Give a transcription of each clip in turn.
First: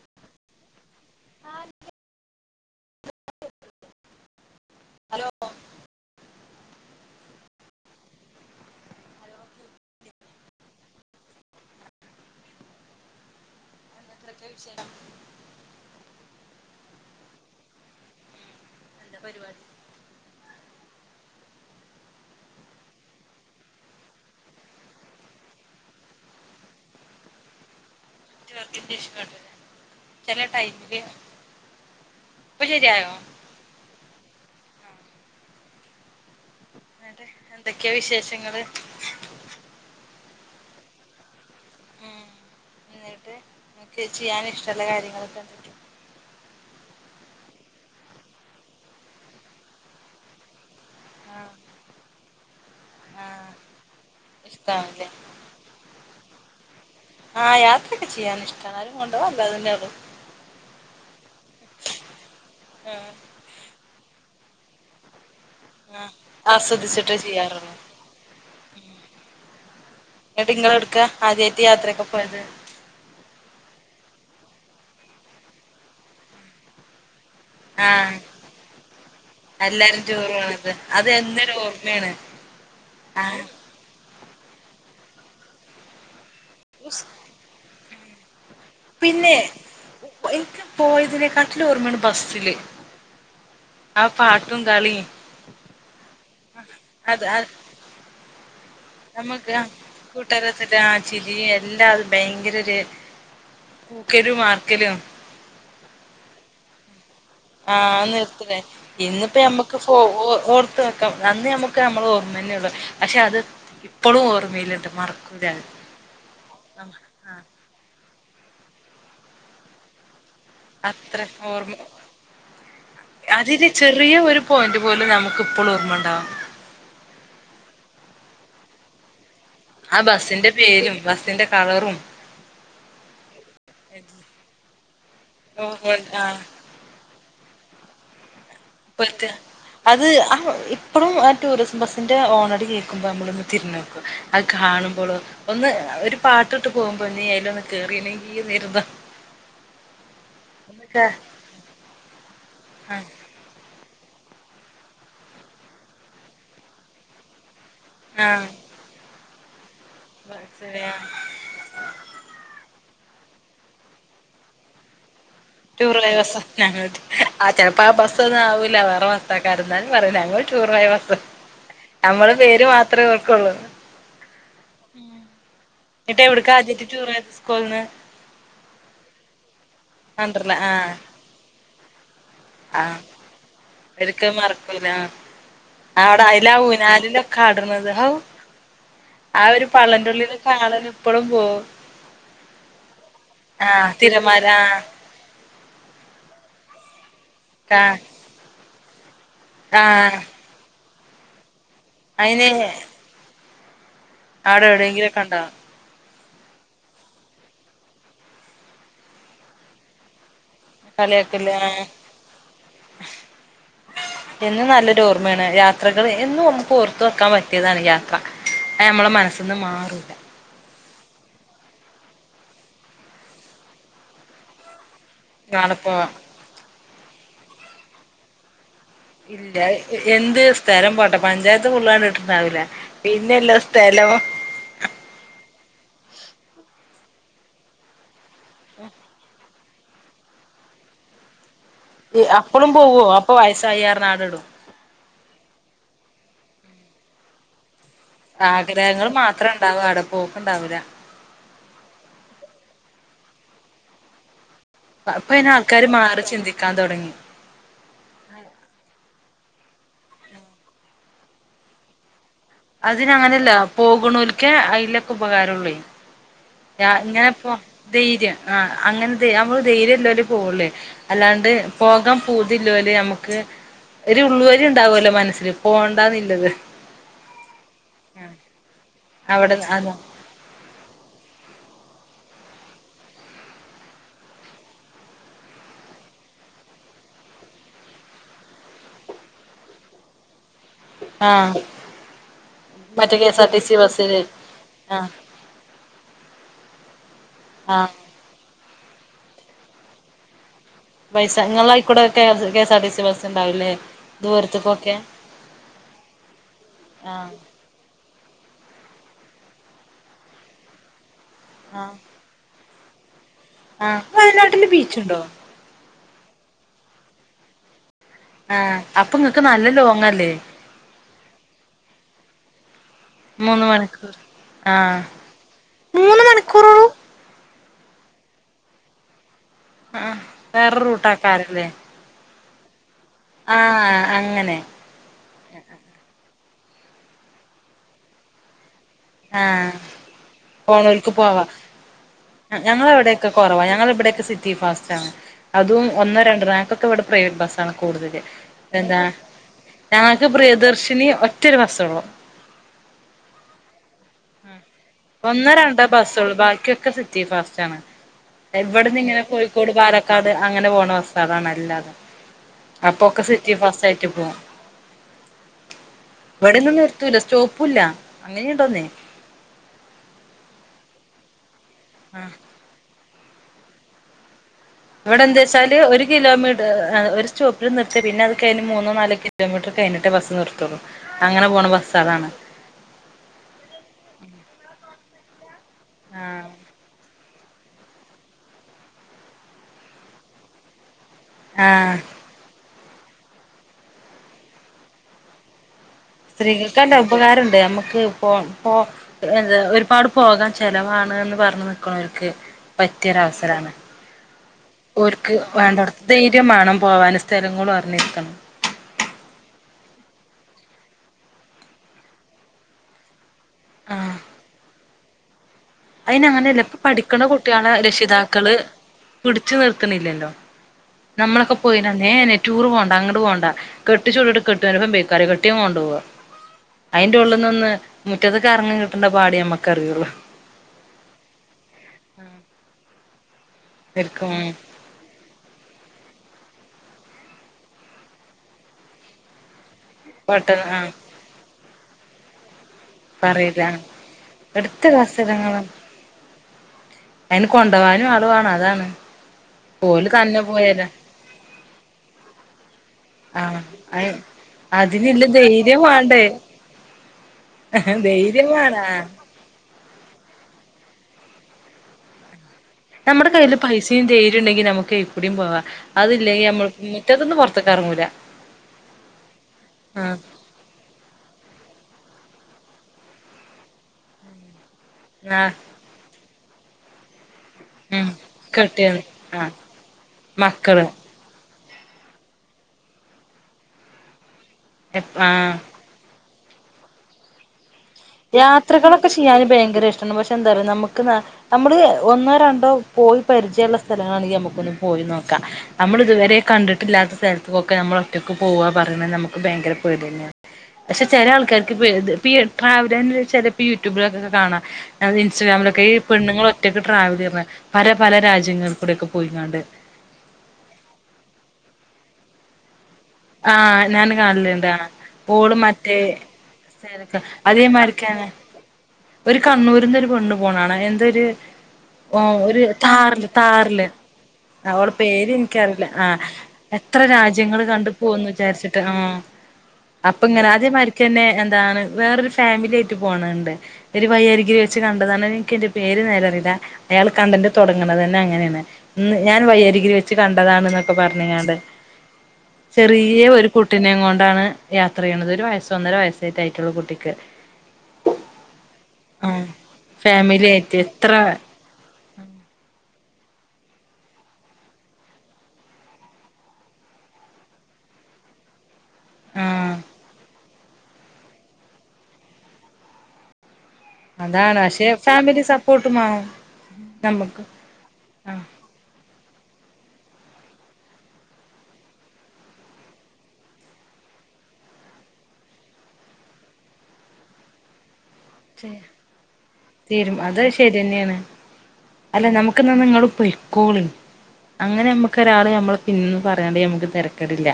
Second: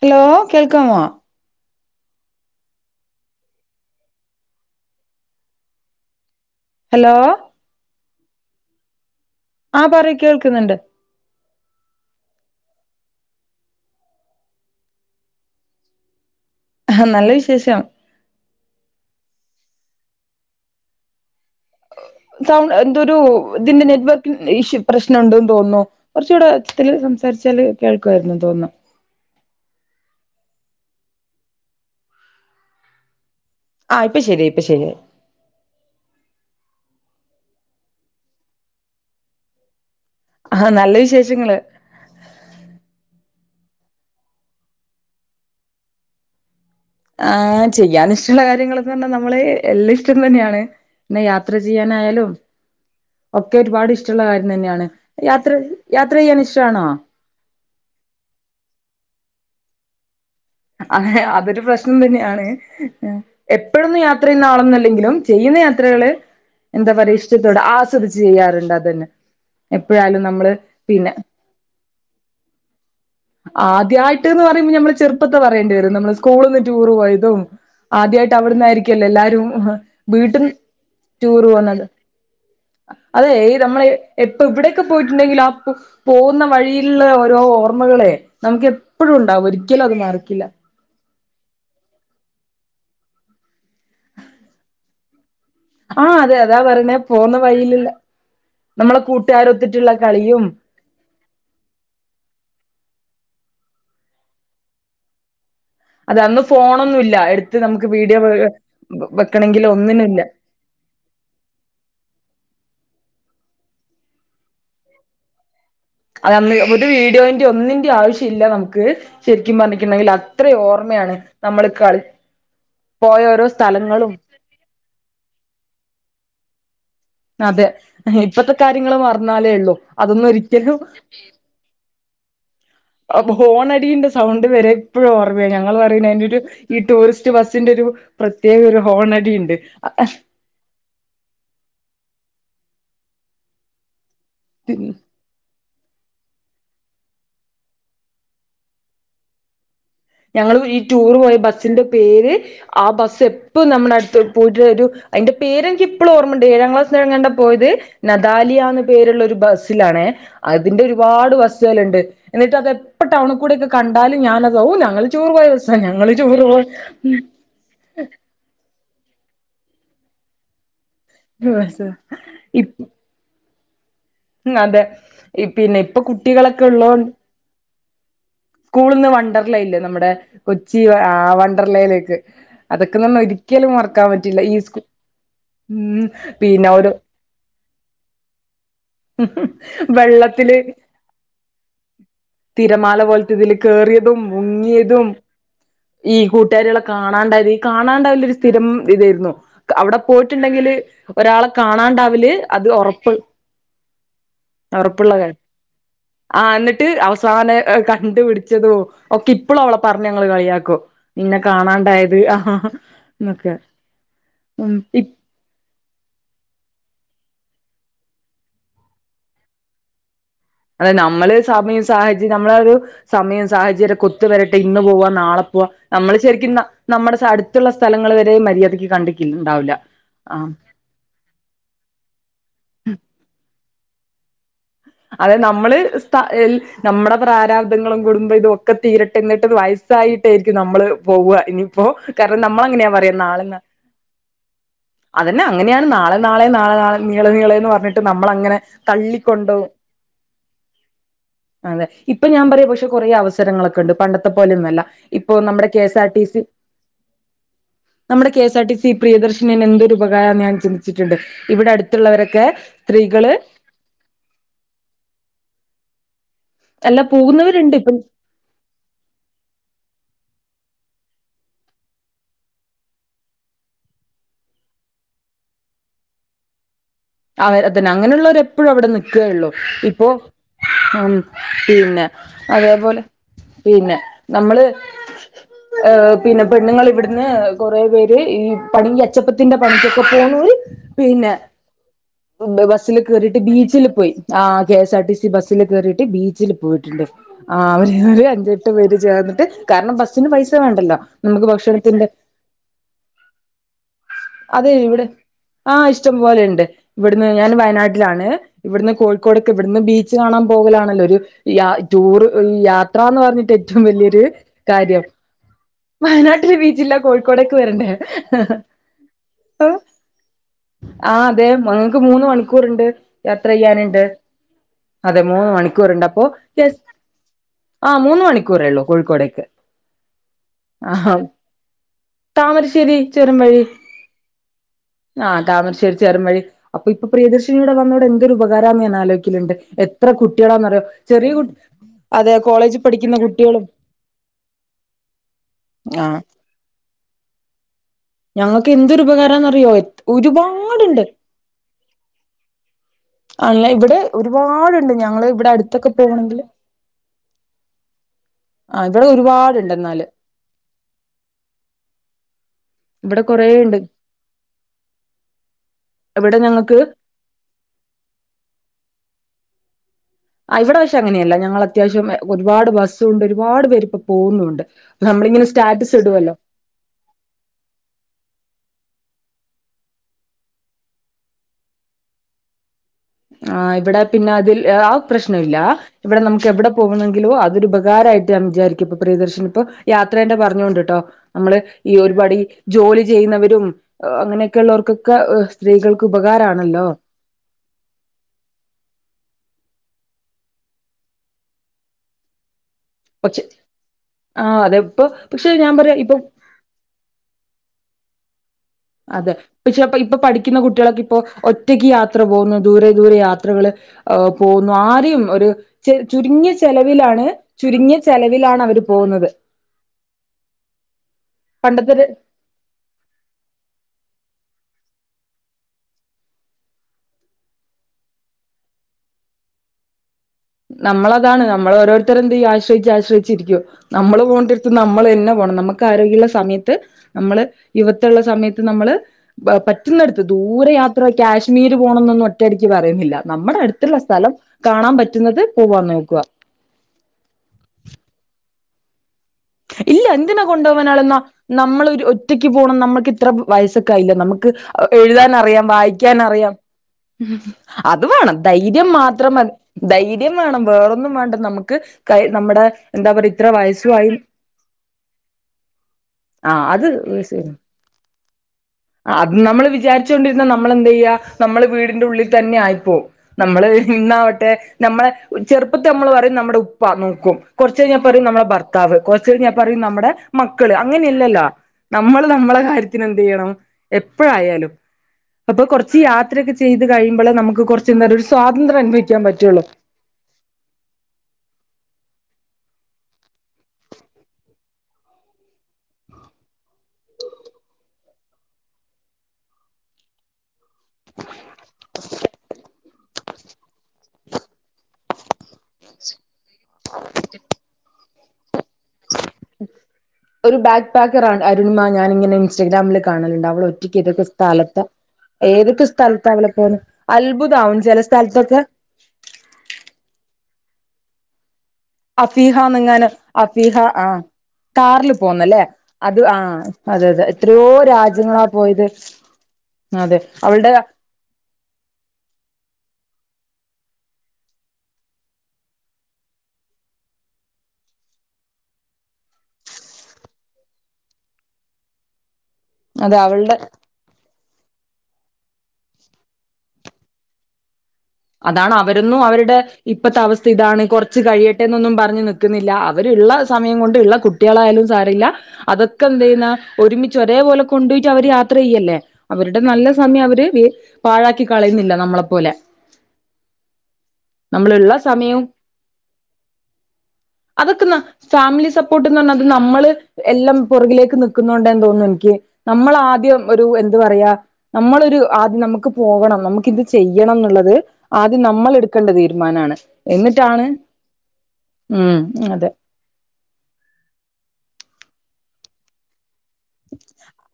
Hello കേൾക്കാമൊ hello [unintelligible] hello ആഹ് പറയ് കേൾക്ക്ന്ന്ണ്ട് എന്തെക്കെ വിഷയം ഹ നല്ല വിശേഷം പാടി സൗണ്ട് എന്തൊരു ഇതിന്റെ നെറ്റ്വർക്കി ഇഷ്യു പ്രശ്നണ്ട്ന് തോന്നു കൊറ്ച്ചൂടെ [unintelligible] സംസാ സ്ച്ചാല് കേൾ റ്റ് വർക്കിൻ്റെ ഇഷ്യൂ [unintelligible] ചെല ടൈമില് ഇപ്പൊ ശരിയായോ? ആഹ് ഇപ്പ ശരിയായി ഇപ്പ ശരിയായി. എന്നട്ട് എന്തക്കെയാ വിശേഷങ്ങള്? ആഹ് നല്ല വിശേഷങ്ങള് നിങ്ങക്ക് ചെയ്യാൻ ഇഷ്ടോള്ള കാര്യങ്ങള് എന്ത? [unintelligible] ആഹ് ചെയ്യാൻ ഇഷ്ടുള്ള കാര്യങ്ങളെന്നറഞ്ഞാ നമ്മള് എല്ലാ ഇഷ്ടം തന്നെയാണ്. ന്നെ യാത്ര ആഹ് ചെയ്യാനായാലും ആഹ് ഒക്കെ ഒരുപാട് ഇഷ്ടോള്ള കാര്യം തന്നെയാണ്. ഇഷ്ടാണല്ലേ യാത്ര യാത്ര ചെയ്യാൻ ഇഷ്ടാണോ? ആഹ് യാത്രെക്കെ ചെയ്യാനിഷ്ടാണ്. ആരും കൊണ്ടോവാനില്ലാതിന്റെഒള്ളു അഹ് അതൊരു പ്രശ്നം തന്നെയാണ് ആഹ് എപ്പ് പ്പഴൊന്നും യാത്ര ചെയ്യുന്ന ആളൊന്നല്ലെങ്കിലും ചെയ്യുന്ന യാത്രകൾ ആഹ് എന്താ ആസ്വദിച്ചിട്ടേ പറയാ ഇഷ്ടത്തോടെ ചെയ്യാറുള്ളൂ ആസ്വദിച്ച് ചെയ്യാറുണ്ട്. അതന്നെ എപ്പോഴായാലും എന്നിട്ട് നമ്മള് ഇങ്ങള് എവിടുക്ക പിന്നെ ആദ്യായിട്ട് യാത്രയൊക്കെ പോയത്. ആദ്യായിട്ട്ന്ന് പറയുമ്പോ ഞമ്മള് ചെറുപ്പത്തെ പറയേണ്ടി വരും. നമ്മള് സ്കൂള്ന്ന് റ്റൂറ് പോയതും ആഹ് ആദ്യട്ട് അവിടുന്നാരിക്കല്ലോ എല്ലാ എല്ലാരും ടൂറ് വീട്ടുന്ന് പോണത് അത് ടൂറ് എന്നൊരു പോവുന്നത്. ഓർമ്മയാണ് അതെ ഈ ആഹ് നമ്മളെ എപ്പ എവിടൊക്കെ പോയിട്ടുണ്ടെങ്കിലും ആ പോവുന്ന വഴിയിലുള്ള ഓരോ ഓർമ്മകളേ നമുക്ക് എപ്പഴും ഉണ്ടാവും ഒരിക്കലും അത് മറ എനിയ്ക്ക് പോ യതിനെക്കാട്ടില് ഓർമ്മ്യാണ് ബസ്സില്. ആ പാട്ടും കളീം ആ അതെ അതെ. അതാ പറണേ പോന്ന വഴിയില്ള്ള നമുക്ക ആ കൂട്ടരോത്ത്ട്ടാ ആ ചിരിയും എല്ലാതും ഭയങ്കര ഒര് കൂക്കലും ആർക്കലും അത് അന്ന് ഫോണൊന്നും ആ നിർത്തലേ ഇന്നിപ്പോ വെക്കണെങ്കിൽ ഞമ്മക്ക് ഫോ ഒന്നിനുല്ല ഓ ഓർത്ത് വെക്കാം അന്ന് ഞമ്മക്ക് ഞമ്മള ഓർമ്മ ന്നേള്ളൂ. പക്ഷേ അത് ഇപ്പളും ഓർമ്മയിലുണ്ട് മറക്കൂല്ലത് അതന്ന് ഒരു വീഡിയോന്റേം ഒന്നിന്റിം ആവശ്യം ഇല്ല നമുക്ക് ശരിക്കും പറഞ്ഞിട്ടുണെങ്കിൽ അത്ര ഓർമ്മയാണ് നമ്മള് കളി പോയ ഓരോ അതില് സ്ഥലങ്ങളും ചെറിയ ഒരു പോയിന്റ് പോലും നമുക്ക് ഇപ്പോൾ ഓർമ്മണ്ടാവും. അതെ ഇപ്പത്തെ കാര്യങ്ങള് മറ ന്നാലേള്ളൂ. ആ അതൊന്നും ബസ്സിന്റെ ഒരിക്കലും പേരും ബസ്സിന്റെ കളറും അപ്പ ഹോണടീന്റെ സൗണ്ട് വരെ ഇപ്പഴും ഓർമ്മയാ. ഞങ്ങൾ പറയിണ് അതിന്റെ ഒരു ആഹ് ഈ ടൂറിസ്റ്റ് ബസ്സിന്റെ ഒരു പ്രത്യേക ഒരു പ്പ ക്ക ഹോണടിണ്ട് അത് ആ ഇപ്പഴും ആ ടൂറിസ് ബസ്സി ന്റെ ഹോണടി കേൾക്കുമ്പോ നമ്മളൊന്ന് തിരുഞ്ഞോക്കും അത് കാണുമ്പോളോ ഒന്ന് ഒരു പാട്ടിട്ട് പോകുമ്പോ ഞ്ഞി അയിലൊന്ന് കേറില്ലെങ്കിന്നായിരുന്ന് ഞങ്ങളും ഈ ടൂർ പോയ ബസ്സിന്റെ പേര് ആ ആഹ് ബസ് എപ്പ നമ്മുടെ അടുത്ത് പോയിട്ട് ഒരു അയിന്റെ പേര് എനിക്ക് ഇപ്പളും ഓർമ്മണ്ട്. ഏഴാം ക്ലാസ് വരെ എങ്ങാണ്ട പോയത്. ആഹ് നദാലിയാന്ന് പേരുള്ള ഒരു ബസ് ത്തിലാണേ അതിന്റെ ഒരുപാട് ബസ്സുകൾണ്ട് എന്നിട്ട് അത് എ പ്പ ടൗണിക്കൂടെയൊക്കെ കണ്ടാലും ഞാനത് ഓ ഞ ടൂറ് പോയ ബസ്സാ. [unintelligible] ആ ചിലപ്പ ആ ബസ്സൊന്നും ആവൂല്ല വേറെ വ തക്കാട്ന്നാണ് ന്നാലും പറയുംല്ലേ ഞങ്ങള് ടൂറ് പോയബസ്. ബസ്സാ നമ്മള് പേര് മാത്രേ ഓർക്കുള്ളൂ. ഉം അതെ ഇപ്പ്ന്നെ ഇപ്പ എന്നിട്ട് എവിടക്കാ കുട്ടികളൊക്കെ ആദ്യായിട്ട് ഉള്ളോ ടൂർ പോയത് സ്കൂൾന്ന് സ്കൂളന്ന് വണ്ടർലേല് വണ്ടർലാ കൊച്ചി ആഹ് ആ വണ്ടർലയിലേക്ക് ആഹ് അതൊക്കെന്ന് പറഞ്ഞാ ഒരിക്കലും മറക്കാൻ പറ്റില്ല ഈ സ്കൂ ആ ഉം അവടെ അയിലാ പിന്നെ ഓരോ ഊഞ്ഞാലിലൊക്കെ ആടണത് ഹൗ ആ ഒരു പള്ളന്റുള്ളിലെ വെള്ളത്തില് കാളല് ഇപ്പളും പോവും തിരമാല പോലത്തെ ഇതില് ആഹ് കേറ്യതും തിരമാല മുങ്ങിയതും ഈ കൂട്ടുകാരികളൊ കാണാണ്ടാവല്. ആഹ് കാണാണ്ടാവല് ഒര് സ്ഥിരം ഇതേയിരുന്നു. അവിടെ ആഹ് പോയിട്ടുണ്ടെങ്കില് ഒരാളെ കാണാണ്ടാവല് അത് ഒറപ്പ് ആട ഒറപ്പുള്ള കാര്യം എവിടെങ്കിലൊക്കെണ്ടാവും ആ ന്നിട്ട് അവസാന കണ്ടുപിടിച്ചതും ഒക്കെ ഇപ്പളും ഓളെ പറഞ്ഞങ്ങള് കളിയാക്കും. നിന്നെ കളിയാക്കല് ആഹ് കാണാണ്ടായത് എന്നൊക്കെ എന്നും ഉം നല്ലൊരു ഇപ്പ ഓർമ്മയാണ്. യാത്രകൾ എന്നും നമുക്ക് ഓർ ത്തു വെക്കാൻ പറ്റിയതാണ് യാത്ര. അത് നമ്മള മനസ്സന്ന് മാറൂല്ല അതെ നമ്മള് സമയം സാഹചര്യം നമ്മള ഒരു സമയും സാഹചര്യക്കേ ഒത്തുവരട്ടെ ഇന്ന് പൂവ്വാ നാളെ പൂവാ നമ്മള് ശരിക്കും നമ്മടെ അടുത്തുള്ള സ്ഥലങ്ങൾ വരെ മര്യാദക്ക് ഇല്ല കണ്ടിട്ടുണ്ടാവില്ല ആ എന്ത് സ്ഥലം പോട്ടെ പഞ്ചായത്ത് ഫുള്ള് കണ്ടിട്ടിണ്ടാവില്ല. പിന്നല്ലാ സ്ഥലം. അതെ നമ്മള് സ്ഥ എൽ ഞമ്മടെ പ്രാരാബ്ദങ്ങളും കുടും ബ ഇതൊക്കെ തീരട്ടെ എന്നിട്ട് വയസ്സായിട്ടായിരിക്കും നമ്മള് പോവ്വാ ഇനി. അപ്പോ കാരണം നമ്മള അപ്പളും അങ്ങനെയാ പോവോ പറയാ അപ്പൊ നാളെ നാ വയസ്സായി പറഞ്ഞ് ആടെ ഇടും അതന്നെ അങ്ങനെയാണ്. നാളെ നാളെ നാളെ നാളെ നീളേ നീളേന്ന് പറഞ്ഞിട്ട് നമ്മളങ്ങനെ ആഗ്രഹങ്ങൾ തള്ളി മാത്രം കൊണ്ടോവും. ഉണ്ടാവ ആടെ പോക്കുണ്ടാവൂല അതേ ഇപ്പ ഞാൻ പറയാ പക്ഷേ കൊറേ അവസരങ്ങളൊക്കെണ്ട് പണ്ടത്തെ പോലെയൊന്നല്ല അപ്പൊ ഇപ്പൊ അയിന് നമ്മുടെ ആൾക്കാര് മാറി കെസ്ആർടിസി ചിന്തിക്കാൻ തുടങ്ങി നമ്മടെ K S R T C പ്രിയദർശനിയെന്നെ എന്തൊരു ഉപകാരാന്ന് ഞാൻ ചിന്തിച്ചിട്ട്ണ്ട് ഇവിടെ അടുത്ത്ള്ളവരെ അതിനങ്ങനെല്ല പോക്ണോൽക്കേ അയ്ലക്കെ ഉപകാരൊള്ളയ്. ഞാ അല്ല ഇങ്ങനെ ഇപ്പോ പോകുന്നവരുണ്ട് ഇപ്പം ധൈര്യം ആ അങ്ങനെ നമ്മള് ധൈര്യല്ലോലേ പോവൊള്ളേ. അല്ലാണ്ട് പോകാൻ പൂതില്ലോല് ഞമ്ക്ക് ഒരു ഉള്ളുവലി ഇണ്ടാവൊല്ലോ മനസ്സില് പോണ്ടാന്നില്ലത് അവ അതന്നെ അങ്ങനെയുള്ളവരെ എപ്പഴും അവടെ നിക്കേള്ളൂ അവിടെ അത ഇപ്പൊ ഉം പിന്നെ അതേപോലെ പിന്നെ നമ്മള് ഏഹ് പിന്നെ പെണ്ണുങ്ങള് ഇവിട്ന്ന് കൊറേ പേര് ഈ പണി അച്ചപ്പത്തിന്റെ പണിക്കൊക്കെ പോണോര് ആഹ് ഇണ്ട് ബസ്സില് കേറിയിട്ട് ബീച്ചില് പോയി. ആ കെ എസ് ആ ആർ ടി സി ബസ്സില് കേറിയിട്ട് ബീച്ചില് പോയിട്ട്ണ്ട്. ആഹ് ആ അവര് ഒരു അഞ്ചെട്ട് പേര് ചേർന്നിട്ട് കാരണം ബസ്സിന് പൈസ് പൈസ ഇങ്ങളയ്ക്കൂടെ K S K S R T C ബസ്ണ്ടാവുല്ലേ ദൂരത്ത്ക്കൊക്കേ ആഹ് ഇഷ്ടം പോലെ ഇണ്ട്. ഇവട്ന്ന് ഞാൻ വയനാട്ടിലാണ്. ഇവ്ട്ന്ന് കോഴിക്കോട്ക്ക് ഇവിട്ന്ന് ബീച്ച് കാണാൻ പോവലാണല്ലോ ഒരു യാ ആ ടൂറ് ഈ യാത്രാന്ന് പറഞ്ഞിട്ട് ഏറ്റവും വല്യൊരു വയനാട്ടില് കാര്യം. ബീച്ചുണ്ടോ വയനാട്ടില് ബീച്ചില്ലാ കോഴിക്കോടേക്ക് വരണ്ടേ ആഹ് അപ്പൊ ഇങ്ങക്ക് നല്ല ആഹ് ലോങ്ങല്ലേ അതെ മ മൂന്ന് മണിക്കൂറ്ണ്ട്. യാത്ര മൂന്ന് ചെയ്യാന്ണ്ട് മണിക്കൂർ ആഹ് അതെ മൂന്ന് മണിക്കൂറ്ണ്ട് മൂന്ന് അപ്പൊ യെസ് മണിക്കൂറോളൂ ആഹ് മൂന്ന് മണിക്കൂറേള്ളൂ കോഴിക്കോടേക്ക്. ആഹ് വേറെ ആ റൂട്ടാക്കാരല്ലേ. താമരശ്ശേരി ചുരം വഴി ആഹ് അങ്ങനെ ആഹ് താമരശ്ശേരി ചൊരം വഴി അപ്പ ഇപ്പ പ്രദർശിനിയിവടെ വന്നോടെ എന്തൊരു ഉപകാ രാന്ന് ഞാൻ ആലോയ്ക്കല്ണ്ട് ആഹ് എത്ര കുട്ടികളാന്നറിയോ ചെറിയ കു അതെ കോളേജിൽ പഠിക്കുന്ന ഞങ്ങളവടെക്കെ കൊറവാ കുട്ടികളും ഞങ്ങളെ ഇബ്ടെക്കെ സിറ്റി ഫാസ്റ്റ് ആണ്. അതും ആ ഒന്നോ രണ്ട് [unintelligible] ഇവിടെ പ്രൈവറ്റ് ബസ്സാണ് കൂടുതല് ഞങ്ങൾക്ക് എന്തൊരു [unintelligible] ഉപകാരംന്നറിയോ ഞങ്ങക്ക് ഒരുപാടുണ്ട് പ്രിയദർശിനി ഒറ്റൊരു ബസ്സേ ഉള്ളു [unintelligible] മ്ഹ് ഒരുപാടുണ്ട് ഞങ്ങള് ഇവിടെ ഒന്നൊ രണ്ടൊ അടുത്തൊക്കെ ബസ്സുള്ളു. പോകണെങ്കിൽ ബാക്കിയൊക്കെ സിറ്റി ഫാസ്റ്റ് ആണ്. ആ ഇവിട്ന്ന് ഇവിടെ ഇങ്ങനെ കോഴിക്കോട് ഒരുപാടുണ്ട് എന്നാല് പാലക്കാട് അങ്ങനെ പോണ ബസ്സാണ് അതാ നല്ലത്. അപ്പൊക്കെ ഇവിടെ കൊറേ സിറ്റി ഉണ്ട് ഫസ്റ്റ് ആയിട്ട് പോവും. ഇവിടെ ഇവിടൊന്നും ഞങ്ങൾക്ക് നിർത്തൂല സ്റ്റോപ്പുല്ല അങ്ങനെ ഉണ്ടെന്നേ. ആഹ് ഇവിടെ പക്ഷെ അങ്ങനെയല്ല. ഞങ്ങള് അത്യാവശ്യം ഒരുപാട് ബസുണ്ട് ഒരുപാട് പേരിപ്പോ പോകുന്നുമുണ്ട്. അവിടെ എന്താച്ചാല് ഒരു കിലോമീറ്റ, ഒരു സ്റ്റോപ്പില് നിർത്യാ പിന്നത് കഴിഞ്ഞ് മൂന്നോ നാലോ കിലോമീറ്ററ് കഴിഞ്ഞിട്ടേ ബസ് നിർത്തൊള്ളു. അങ്ങനെ പോണ ബസ്സ് അതാണ് ആഹ് ഇവിടെ പിന്നെ അതിൽ അത് പ്രശ്നമില്ല. ഇവിടെ നമുക്ക് ആഹ് എവിടെ പോവുന്നെങ്കിലും അ അതൊരുപകാരായിട്ട് ഞാൻ വിചാരിക്കും ഇപ്പ പ്രിയദർശിനി ഇപ്പോ യാത്രേന്റെ പറഞ്ഞു കൊണ്ട്ട്ടോ. നമ്മള് ഈ ആഹ് ഒരുപാട് ഈ ജോലി ചെയ്യുന്നവരും അങ്ങനെയൊക്കെ ഉള്ളവർക്കൊക്കെ സ്ത്രീകൾ സ്ത്രീകൾക്ക് [unintelligible] ഉപകാരണ്ട് നമ്മക്ക് പോൻ പോ എന്താ ഒരുപാട് പോകാൻ ചെലവാണ് എന്ന് പറഞ്ഞ് നിക്കണൊര്ക്ക് പറ്റിയൊരു പക്ഷെ അവസരാണ്. ആ അതെ ഇപ്പൊ ഓർക്ക് പക്ഷെ ഞാൻ വേണ്ടട, പറയാ ഇപ്പൊ ധൈര്യം വേണം പോവാന് സ്ഥലങ്ങളും അറിഞ്ഞിരിക്കണം അതെ ഇപ്പ ചെലപ്പോ ഇപ്പ പഠിക്കുന്ന കുട്ടികളൊക്കെ ഇപ്പോ ഒറ്റയ്ക്ക് യാത്ര പോകുന്നു ദൂരെ ദൂരെ യാത് [unintelligible] ഏഹ് പോകുന്നു ആരെയും ഒര് അയിന് അങ്ങനെയല്ല ഇപ്പൊ പഠിക്കണ കുട്ട്യള ചുരുങ്ങിയ രക്ഷിതാക്കള് ചെലവിലാണ് അവര് പോകുന്നത് പിടിച്ചു നിർത്തണില്ലല്ലോ. നമ്മളൊക്കെ പോയി പണ്ടത്തെ [unintelligible] നീ ടൂറ് പോവണ്ട അങ്ങട് പോവണ്ട കെട്ടിച്ചു വിട്ടിട്ട് കെട്ട്യോന്റെ ഒപ്പം പൊയ്ക്കോ ആര് കെട്ട്യോൻ കൊണ്ടൊവൊ അയിന്റെ ഉള്ളിൽ നിന്ന് മുറ്റത്ത്ക്ക് എറങ്ങാൻ കിട്ടണ്ട പാട് ഞമ്മക്കേ അറിയുള്ളു നമ്മള് അതാണ് നമ്മള് ഓരോരുത്തരെ എന്ത്‌ ചെയ്യും ആശ്രയിച്ച് ആശ്രയിച്ചിരിക്കും. നമ്മള് ശരിക്കും പോണ്ടിടത് നമ്മളെന്നെ പോണം നമ്മുക്ക് ആരോഗ്യ ള്ള സമയത്ത് നമ്മള് ഇവ്‌ത്തുള്ള സമയത്ത് നമ്മള് ബ പ റ്റുന്നടുത്ത് ദൂര പെട്ടെന്ന് ആഹ് യാത്ര കാശ്മീര് പോണംന്നൊന്നും ഒറ്റടിക് ക്ക് പറയുന്നില്ല നമ്മടെ പറയില്ല അടുത്തുള്ള സ്ഥലം കാണാൻ പറ്റുന്നത് പോവാൻ നോക്കുക അയ്ന് കൊണ്ടവാനും ആള് വേണം അതാന് ഇല്ല എന്തിനാ കൊണ്ടുപോവാന് ആള് ന നമ്മള് ഒരു ഒറ്റക്ക് പോണം നമ്മൾ ക്ക്‌ ഇത്ര ആഹ് വയസ്സൊക്കെ അയി ആയില്ലേ നമ്മക്ക് അതിനില്ല എഴുതാനറിയാം ധൈര്യം വേണ്ടേ വായിക്കാനറിയാം അത് വേണം ധൈര്യം മാത്രം മത് ധൈര്യം വേണം വേറൊ ന്നും വേണ്ട നമ്മക്ക് കയ് നമ്മടെ എന്താ പറയ ഇത്ര വയസുവായി ണ്ടെങ്കി നമ്മുക്ക് എവിടേം പോവാ അതില്ലെങ്കി ആഹ് നമ്മൾ അത് മുറ്റത്ത്ന്ന്‌ പൊറത്തക്കറങ്ങൂല അത് നമ്മള് വിചാരിച്ചോണ്ടിരുന്ന നമ്മള് എന്ത്‌യ്യാ നമ്മള് വീടിന്റെ ഉള്ളിൽ തന്നെ ആയിപ്പോവും നമ്മള് ഇന്നാവട്ടെ നമ്മള് ആ ചെറുപ്പത്തി നമ്മള് പറയും നമ്മട് ടെ ഉപ്പ നോക്കും കൊറച്ച് കഴിഞ്ഞാൽ ഉം പറയും നമ്മടെ കെട്ടിയോൻ ഭർത്താവ് കൊറച്ച് ആ കഴിഞ്ഞാൽ പറയും നമ്മടെ മക്കള് അങ്ങനല്ലല്ലോ ആ നമ്മള് നമ്മളെ കാര്യത്തിന് എന്ത്യ്യണം എപ്പോഴായാലും ആ അപ്പൊ കൊറച്ച് യാ ത്രൊക്കെ ചെയ്ത് കഴിയുമ്പഴേ നമ്മക്ക് കൊറച് യാത്രകളൊക്കെ ചെയ്യാന് ഭയങ്കര ഇഷ്ടാണ് പക്ഷെ എന്തറിയോ നമ്മക്ക് നമ്മള് ഒന്നോ രണ്ടോ പോയി പരിചയള്ള സ്ഥലങ്ങളണെങ്കി നമുക്കൊന്ന്‌ പോയി നോക്കാം നമ്മൾ ഇതുവരെ കണ്ടിട്ടില്ലാ ത്ത സ്ഥലത്തൊക്കെ നമ്മള് ഒറ്റക്ക് പോവാ പറയുന്നത് നമ്മക്ക് ഭയര പെട്യെന്നാണ് പക്ഷെ ചെല ആൾക്കാര്ക്ക് പേ ഇത് പി ഇ ട്രാവലയണ ചെലപ്പോ യൂട്യൂബിലൊക്കെ കാണാം [unintelligible] ഇൻസ്റ്റഗ്രാമിലൊക്കെഈ പെണ്ണുങ്ങള് ഒറ്റക്ക്ട്രാവലിയുന്ന പല പല രാജ്യങ്ങളിൽ കൂടൊക്കെ ഒരു ബാക്ക് പാക്കറാണ് അരുണിമ ഞാനിങ്ങനെ ഇൻസ്റ്റഗ്രാമിലൊക്കെ കാണലുണ്ട് അവള് ആഹ് ഒറ്റക്ക് ഞാൻ ഏതൊക്കെ കാണലുണ്ട് സ്ഥലത്ത് ആഹ് ഓള് ഏതൊക്കെ മറ്റേ സ്ഥലത്താ അവളിപ്പോ അത്ഭുതാവും ചെല അതേമാരിക്കാണ് സ്ഥലത്തൊക്കെ ഒരു കണ്ണൂരിന്ന് ഒരു പെണ്ണു പോണാ കാണാം എന്ത ഒര് ഓ ഒരു അഫീഹാന്നെങ്ങാനും താറില് അഫീഹ താറില് ആ അവള് കാറില് പേര് പോന്നല്ലേ എനിക്കറിയില്ല ആ അത് എത്ര അതെ അതെ രാജ്യങ്ങള് എത്രയോ കണ്ട് പോ ന്ന് രാജ്യങ്ങളാ വിചാരിച്ചിട്ട് പോയത് ആ അപ്പൊ ഇങ്ങനെ അതെ മാരിക്കന്നെ എന്താണ് വേറൊരു ഫാമിലി ആയിട്ട് പോണം ണ്ട് ഒരു വഴ്യരികി വെച്ച് കണ്ടതാണ് എനിക്ക് അയ്ന്റെ പേര് നേരറിയില്ല അയാള് കണ്ടന്റ് തൊടങ്ങണതന്നെ അങ്ങനാണ് ഇന്ന് ഞാന് വഴ്യരികില് വെച്ച് കണ്ടതാണ്ന്നൊക്കെ പറഞ്ഞങ്ങാണ്ട് അതെ ചെറിയ ഒരു അവളുടെ കുട്ടിനേം കൊണ്ടാണ് യാത്രയ്യണത് ഒരുവയസ്സ് സ് ഒന്നര വയസ്സൊകായിട്ടുള്ളൂ കുട്ടിക്ക് അതാണ് അവരൊന്നും ആഹ് അവരുടെ ഇപ്പോത്തെ അവസ്ഥ ഫാമിലി ആയിട്ട് ഇതാണ് എത്ര കൊറച്ച് കഴിയട്ടെന്നൊന്നും പറഞ്ഞ് നിക്കുന്നില്ല അവര് ഇള്ള സമയം കൊണ്ട് ഉള്ള കുട്ടികളായാലും സാരില്ല അതൊക്കെ എന്ത്യ്യന്ന ഒരുമിച്ച് ഒരേപോലെ കൊണ്ടോയിട്ട് അവര്യാ യത്രയല്ലേ അവരുടെ ആഹ് നല്ല സമയം അവര് പാഴാക്കി കളയുന്നില്ല നമ്മളെപ്പോലെ അതാണ് ക്ഷെ ഫാമിലി സപ്പോർട്ടും വാണം അതൊക്കെന്നാ ഫാമിലി സപ്പോർട്ട്ന്ന് പറന്ന നമ്മള് എല്ലം പുറകിലേക്ക് നിക്കുന്നുണ്ടന്ന് തോന്നുന്നു എനിക്ക് നമ്മൾ ആദ്യം ഒരു എന്ത് പറയാ നമ്മളൊരു ആദ്യം നമുക്ക് പോകണം നമുക്ക് ഇത് ചെയ്യണം എന്നുള്ളത് ആദ്യം നമ്മൾ ശരി എടുക്കേണ്ട തീരുമാനാണ് തീരും അത് എന്നിട്ടാണ് ശരിയന്നെയാണ് ഉം അല്ല അതെ നമുക്ക്ന്നാ നിങ്ങള് പോയിക്കോളി അങ്ങനെ നമ്മ രാള് നമ്മള് പിന്ന്ന്ന് പറയാണ്ട് നമക്ക് തരക്കടില്ല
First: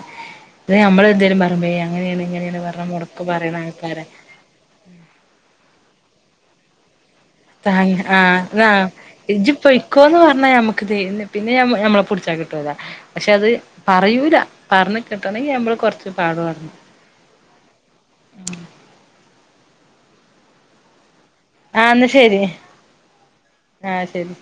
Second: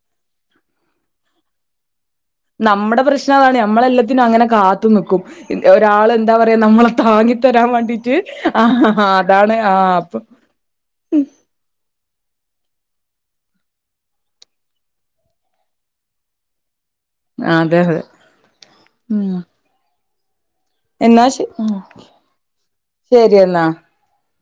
അത് നമ്മൾന്തെലും പറയ്ബോ ഏ നമ്മടെ പ്രശ്നം അതാണ് നമ്മളെല്ലത്തിനും അങ്ങനെ കാത്തു നിക്കും ഒരാൾ എന്താ പറയാ നമ്മള താങ്ങ ആ എന്നാ ഇജ്ജ് അതാണ് ആ പൊയ്ക്കോന്ന് അപ്പൊ പറഞ്ഞാ ഞമ്മക്ക് ത്തി പിന്നെ ഞമ്മ പ പുടിച്ചാ കിട്ടൂല പക്ഷെ അത് പറയൂല പറഞ്ഞ് കിട്ടണങ്കി നമ്മള് കൊറച്ച് പാടുപടണം അതെ തെ മം എന്നാശ ആ ന്നാ ശരി എന്നാ ആ ശരി